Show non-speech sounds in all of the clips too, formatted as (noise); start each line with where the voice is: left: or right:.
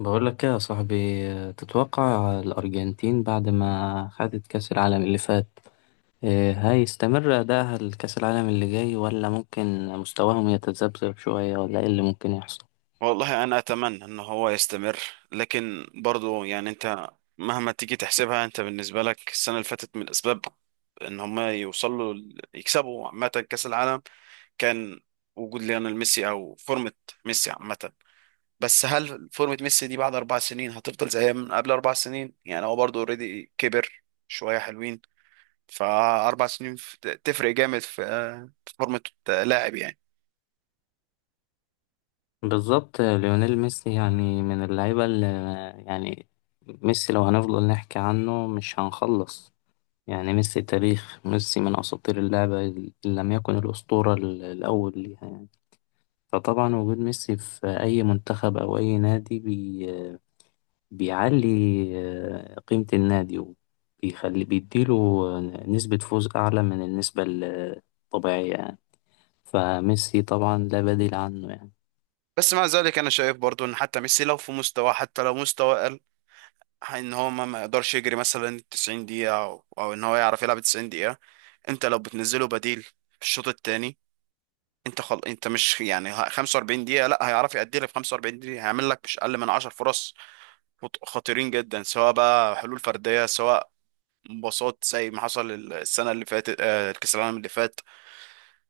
left: بقول لك ايه يا صاحبي، تتوقع الأرجنتين بعد ما خدت كأس العالم اللي فات هيستمر أداءها لكأس العالم اللي جاي، ولا ممكن مستواهم يتذبذب شوية، ولا ايه اللي ممكن يحصل؟
right: والله انا اتمنى ان هو يستمر. لكن برضو يعني انت مهما تيجي تحسبها انت بالنسبه لك السنه اللي فاتت من الاسباب ان هما يوصلوا يكسبوا عامه كاس العالم، كان وجود ليونيل ميسي او فورمه ميسي عامه. بس هل فورمه ميسي دي بعد اربع سنين هتفضل زي من قبل اربع سنين؟ يعني هو برضو اوريدي كبر شويه حلوين. فاربع سنين تفرق جامد في في فورمه لاعب يعني.
left: بالظبط. ليونيل ميسي يعني من اللعيبة اللي يعني ميسي، لو هنفضل نحكي عنه مش هنخلص. يعني ميسي، تاريخ ميسي، من أساطير اللعبة، إن لم يكن الأسطورة الأول ليها يعني. فطبعا وجود ميسي في أي منتخب أو أي نادي بيعلي قيمة النادي، وبيخلي بيديله نسبة فوز أعلى من النسبة الطبيعية يعني. فميسي طبعا لا بديل عنه يعني.
right: بس مع ذلك انا شايف برضو ان حتى ميسي لو في مستوى، حتى لو مستوى اقل، ان هو ما يقدرش يجري مثلا 90 دقيقة أو ان هو يعرف يلعب 90 دقيقة. انت لو بتنزله بديل في الشوط الثاني، انت انت مش يعني 45 دقيقة، لا هيعرف يأدي لك في 45 دقيقة هيعمل لك مش اقل من 10 فرص خطيرين جدا، سواء بقى حلول فردية سواء مباصات زي ما حصل السنة اللي فاتت كأس العالم اللي فات.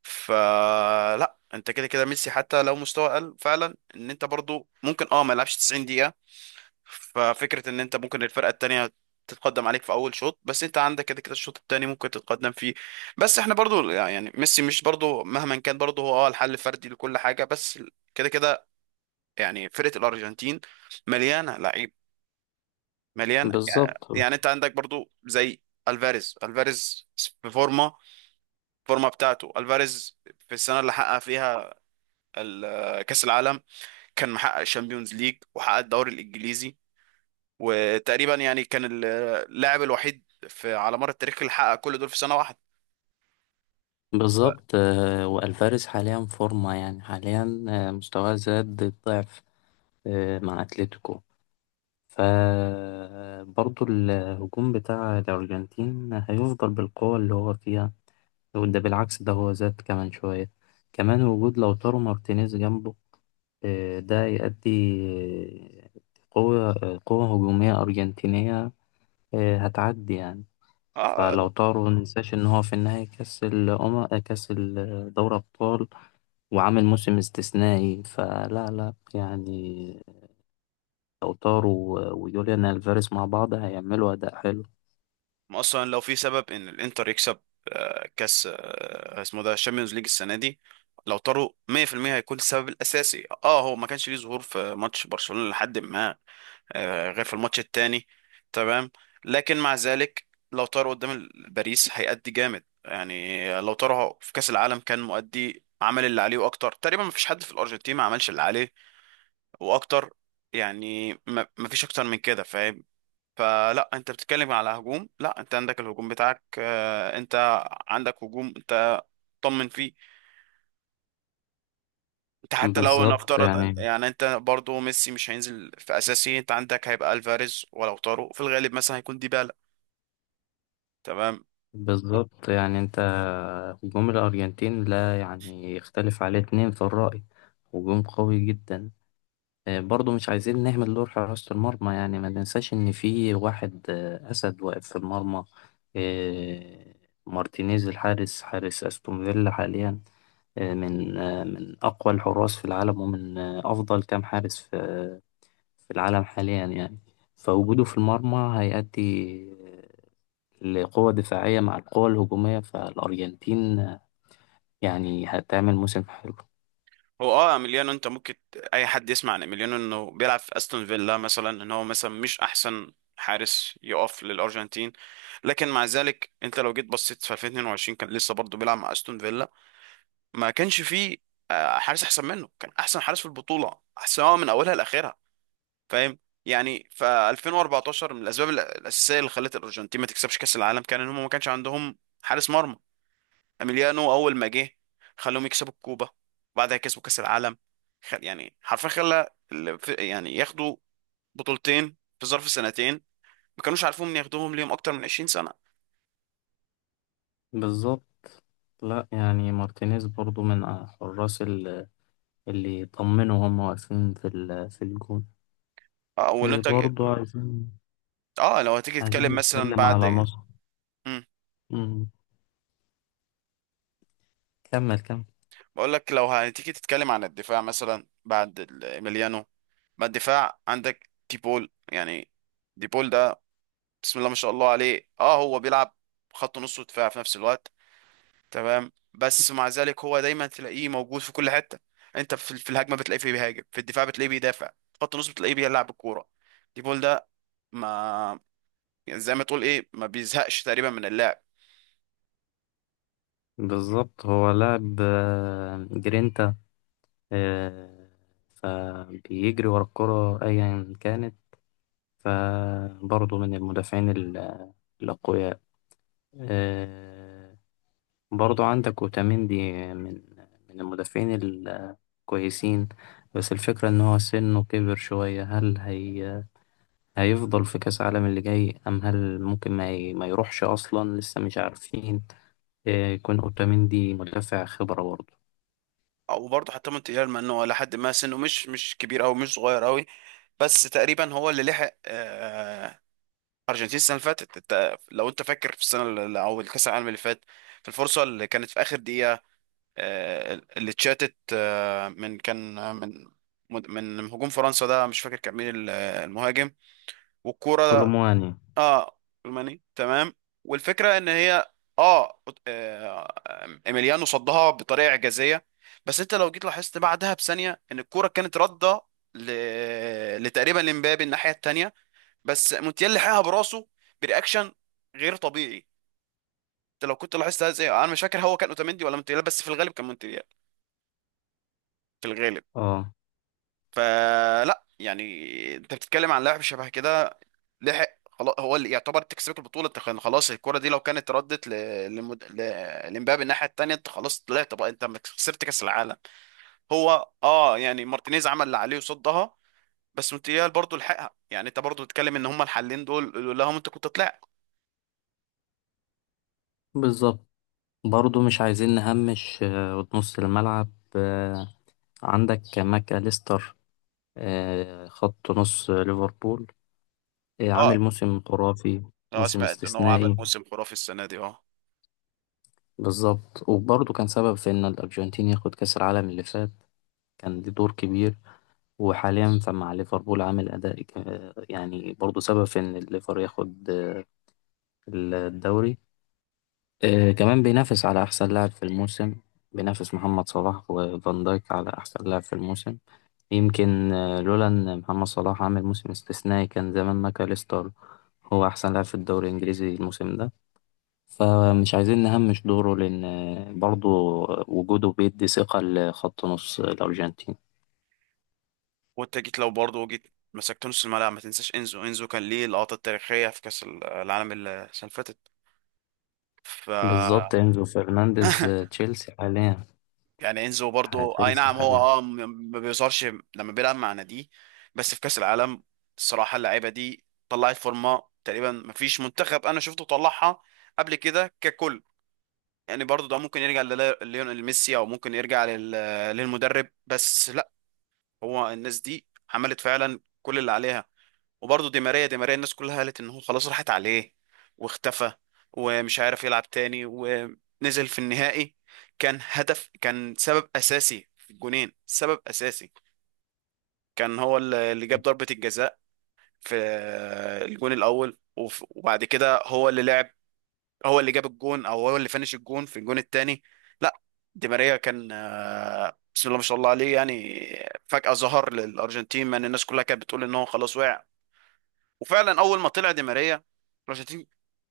right: فلا انت كده كده ميسي حتى لو مستوى قل فعلا ان انت برضو ممكن اه ما يلعبش 90 دقيقة. ففكرة ان انت ممكن الفرقة التانية تتقدم عليك في اول شوط، بس انت عندك كده كده الشوط التاني ممكن تتقدم فيه. بس احنا برضو يعني ميسي مش برضو مهما كان برضو هو اه الحل الفردي لكل حاجة. بس كده كده يعني فرقة الارجنتين مليانة لعيب، مليانة.
left: بالظبط
right: يعني انت عندك برضو زي الفاريز في فورمة. الفورمة بتاعته الفاريز في السنة اللي حقق فيها كأس العالم، كان محقق الشامبيونز ليج وحقق الدوري الإنجليزي، وتقريبا يعني كان اللاعب الوحيد في على مر التاريخ اللي حقق كل دول في سنة واحدة.
left: بالظبط. والفاريز حاليا فورمة، يعني حاليا مستواه زاد الضعف مع أتلتيكو. فبرضه الهجوم بتاع الأرجنتين هيفضل بالقوة اللي هو فيها، وده بالعكس ده هو زاد كمان شوية. كمان وجود لوتارو مارتينيز جنبه ده يؤدي آه، قوة قوة هجومية أرجنتينية هتعدي يعني.
right: اه،
left: فلو
right: لا.
left: طاروا مننساش إن هو في النهاية كأس الأمم، كأس دوري أبطال، وعامل موسم استثنائي، فلا لا يعني. لو طاروا ويوليان ألفاريز مع بعض هيعملوا أداء حلو.
right: اصلا لو في سبب ان الانتر يكسب كاس، اسمه ده الشامبيونز ليج السنة دي، لو طاروا 100% هيكون السبب الأساسي. اه هو ما كانش ليه ظهور في ماتش برشلونة لحد ما غير في الماتش التاني، تمام. لكن مع ذلك لو طار قدام باريس هيأدي جامد. يعني لو طار في كأس العالم كان مؤدي، عمل اللي عليه واكتر. تقريبا مفيش حد في الارجنتين ما عملش اللي عليه واكتر. يعني مفيش اكتر من كده فاهم؟ فلا انت بتتكلم على هجوم، لا انت عندك الهجوم بتاعك. انت عندك هجوم انت طمن فيه. انت حتى لو
left: بالظبط
right: نفترض
left: يعني
right: يعني انت برضو ميسي مش هينزل في اساسي، انت عندك هيبقى الفاريز، ولو طاروا في الغالب مثلا هيكون ديبالا، تمام.
left: بالظبط يعني أنت هجوم الأرجنتين لا يعني يختلف عليه اتنين في الرأي. هجوم قوي جدا. برضو مش عايزين نهمل دور حراسة المرمى، يعني ما ننساش إن في واحد أسد واقف في المرمى. آه، مارتينيز الحارس، حارس أستون فيلا حاليا، من أقوى الحراس في العالم، ومن أفضل كام حارس في في العالم حاليا يعني. فوجوده في المرمى هيؤدي لقوة دفاعية مع القوة الهجومية. فالأرجنتين يعني هتعمل موسم حلو.
right: هو اه اميليانو انت ممكن اي حد يسمع عن اميليانو انه بيلعب في استون فيلا مثلا، ان هو مثلا مش احسن حارس يقف للارجنتين. لكن مع ذلك انت لو جيت بصيت في 2022 كان لسه برضه بيلعب مع استون فيلا. ما كانش فيه حارس احسن منه، كان احسن حارس في البطوله سواء من اولها لاخرها، فاهم؟ يعني ف 2014 من الاسباب الاساسيه اللي خلت الارجنتين ما تكسبش كاس العالم كان ان هم ما كانش عندهم حارس مرمى. اميليانو اول ما جه خلوهم يكسبوا الكوبا وبعدها كسبوا كاس العالم. يعني حرفيا خلى يعني ياخدوا بطولتين في ظرف سنتين ما كانوش عارفين ياخدوهم ليهم اكتر من 20 سنه.
left: بالظبط. لا يعني مارتينيز برضو من حراس اللي يطمنوا هم واقفين في في الجون.
right: اه
left: إيه
right: وننتج.
left: برضو عايزين
right: اه لو هتيجي
left: عايزين
right: تتكلم مثلا
left: نتكلم
right: بعد،
left: على نصر.
right: امم.
left: مم. كمل.
right: بقول لك لو هتيجي تتكلم عن الدفاع مثلا بعد اميليانو، ما الدفاع عندك ديبول يعني. ديبول ده بسم الله ما شاء الله عليه. اه هو بيلعب خط نص ودفاع في نفس الوقت تمام، بس مع ذلك هو دايما تلاقيه موجود في كل حته. انت في الهجمه بتلاقيه في بيهاجم، في الدفاع بتلاقيه بيدافع، في خط النص بتلاقيه بيلعب الكوره. دي بول ده ما يعني زي ما تقول ايه ما بيزهقش تقريبا من اللعب.
left: بالظبط، هو لاعب جرينتا، آه، فبيجري ورا الكرة أيا كانت. فبرضه من المدافعين الأقوياء. آه، برضه عندك أوتاميندي، من من المدافعين الكويسين، بس الفكرة إن هو سنه كبر شوية. هل هي هيفضل في كأس العالم اللي جاي؟ أم هل ممكن ما يروحش أصلا؟ لسه مش عارفين. يكون أوتاميندي مدافع خبرة برضه.
right: او برضه حتى مونتيال مع انه لحد ما سنه مش كبير او مش صغير قوي، بس تقريبا هو اللي لحق ارجنتين السنه اللي فاتت. انت لو انت فاكر في او الكاس العالم اللي فات، في الفرصه اللي كانت في اخر دقيقه اللي اتشاتت آه، من كان آه، من من من هجوم فرنسا، ده مش فاكر كان مين المهاجم والكوره.
left: كولومواني.
right: اه، الماني تمام. والفكره ان هي اه آه، ايميليانو صدها بطريقه اعجازيه. بس انت لو جيت لاحظت بعدها بثانيه ان الكوره كانت رده ل... لتقريبا لمبابي الناحيه الثانيه. بس موتيال لحقها براسه برياكشن غير طبيعي. انت لو كنت لاحظت هذا، انا مش فاكر هو كان اوتاميندي ولا مونتيال، بس في الغالب كان مونتيال، في الغالب.
left: اه،
right: فلا يعني انت بتتكلم عن لاعب شبه كده لحق. خلاص هو اللي يعتبر تكسبك البطوله انت. كان خلاص الكره دي لو كانت ردت لمبابي الناحيه التانيه انت خلاص طلعت، بقى انت خسرت كاس العالم. هو اه يعني مارتينيز عمل اللي عليه وصدها، بس مونتيال برضه لحقها. يعني انت برضه بتتكلم ان هما الحلين دول لولاهم انت كنت طلعت.
left: بالظبط. برضه مش عايزين نهمش نص الملعب. آه، عندك ماك أليستر، خط نص ليفربول،
right: اه.
left: عامل موسم خرافي.
right: اه
left: موسم
right: سمعت ان هو عمل
left: استثنائي
right: موسم خرافي السنه دي اه.
left: بالظبط، وبرضه كان سبب في إن الأرجنتين ياخد كأس العالم اللي فات، كان ليه دور كبير. وحاليا فمع ليفربول عامل أداء يعني برضه سبب في إن الليفر ياخد الدوري. كمان بينافس على أحسن لاعب في الموسم، بينافس محمد صلاح وفان دايك على أحسن لاعب في الموسم. يمكن لولا إن محمد صلاح عامل موسم استثنائي، كان زمان ماكاليستر هو أحسن لاعب في الدوري الإنجليزي الموسم ده. فمش عايزين نهمش دوره، لأن برضه وجوده بيدي ثقة لخط نص الأرجنتين.
right: وانت جيت، لو برضه جيت مسكت نص الملعب، ما تنساش انزو. انزو كان ليه اللقطه التاريخيه في كاس العالم السنه اللي فاتت. ف
left: بالظبط، انزو فرنانديز
right: (laughs)
left: تشيلسي حاليا.
right: يعني انزو برضو اي نعم
left: هتمسح
right: هو
left: عليها.
right: اه ما بيظهرش لما بيلعب مع ناديه. بس في كاس العالم الصراحه اللعيبه دي طلعت فورمه تقريبا ما فيش منتخب انا شفته طلعها قبل كده ككل. يعني برضو ده ممكن يرجع لليونيل ميسي او ممكن يرجع للمدرب، بس لا هو الناس دي عملت فعلا كل اللي عليها. وبرضه دي ماريا، دي ماريا الناس كلها قالت ان هو خلاص راحت عليه واختفى ومش عارف يلعب تاني، ونزل في النهائي كان هدف، كان سبب اساسي في الجونين، سبب اساسي. كان هو اللي جاب ضربة الجزاء في الجون الاول، وبعد كده هو اللي لعب، هو اللي جاب الجون او هو اللي فنش الجون في الجون التاني. لا، دي ماريا كان بسم الله ما شاء الله عليه يعني. فجأة ظهر للأرجنتين مع إن الناس كلها كانت بتقول إن هو خلاص وقع. وفعلا اول ما طلع دي ماريا الارجنتين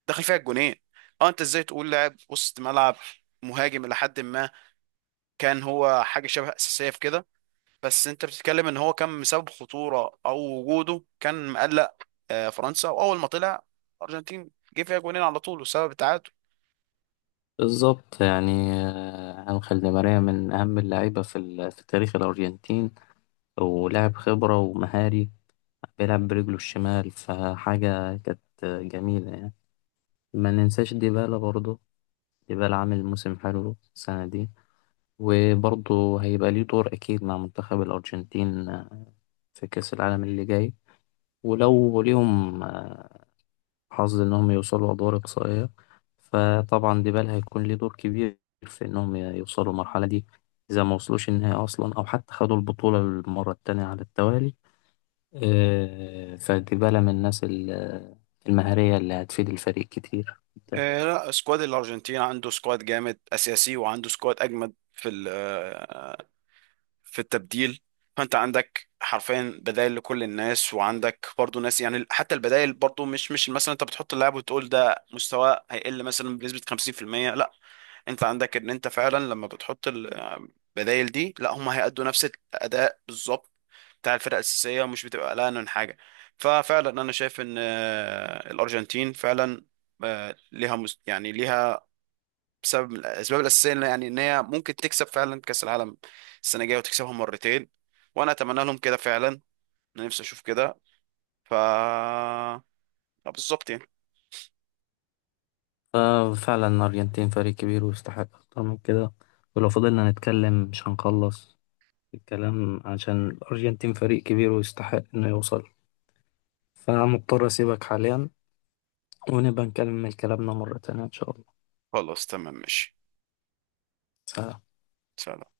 right: دخل فيها الجونين. اه انت ازاي تقول لاعب وسط ملعب مهاجم الى حد ما، كان هو حاجه شبه اساسيه في كده. بس انت بتتكلم ان هو كان مسبب خطوره، او وجوده كان مقلق فرنسا. واول ما طلع الارجنتين جه فيها جونين على طول وسبب التعادل.
left: بالظبط يعني أنخيل دي ماريا من أهم اللعيبة في تاريخ الأرجنتين، ولاعب خبرة ومهاري، بيلعب برجله الشمال، فحاجة كانت جميلة يعني. ما ننساش ديبالا برضه، ديبالا عامل موسم حلو السنة دي، وبرضه هيبقى ليه دور أكيد مع منتخب الأرجنتين في كأس العالم اللي جاي. ولو ليهم حظ إنهم يوصلوا أدوار إقصائية، فطبعا ديبال هيكون ليه دور كبير في إنهم يوصلوا المرحلة دي، إذا ما وصلوش النهائي أصلا، أو حتى خدوا البطولة المرة التانية على التوالي. فديبالا من الناس المهارية اللي هتفيد الفريق كتير جدا.
right: آه لا. سكواد الارجنتين عنده سكواد جامد اساسي وعنده سكواد اجمد في في التبديل. فانت عندك حرفيا بدائل لكل الناس، وعندك برضو ناس يعني حتى البدائل برضو مش مثلا، انت بتحط اللاعب وتقول ده مستواه هيقل مثلا بنسبة 50%. لا، انت عندك ان انت فعلا لما بتحط البدائل دي لا هم هيأدوا نفس الأداء بالظبط بتاع الفرقة الأساسية، ومش بتبقى قلقان من حاجة. ففعلا انا شايف ان الأرجنتين فعلا ليها يعني ليها بسبب الاسباب الاساسيه يعني ان هي ممكن تكسب فعلا كاس العالم السنه الجايه وتكسبها مرتين. وانا اتمنى لهم كده فعلا، انا نفسي اشوف كده. ف بالظبط يعني.
left: ففعلا الأرجنتين فريق كبير ويستحق أكتر من كده، ولو فضلنا نتكلم مش هنخلص الكلام، عشان الأرجنتين فريق كبير ويستحق إنه يوصل. فمضطر أسيبك حاليا، ونبقى نكمل كلامنا مرة تانية إن شاء الله.
right: خلاص تمام ماشي.
left: سلام.
right: سلام.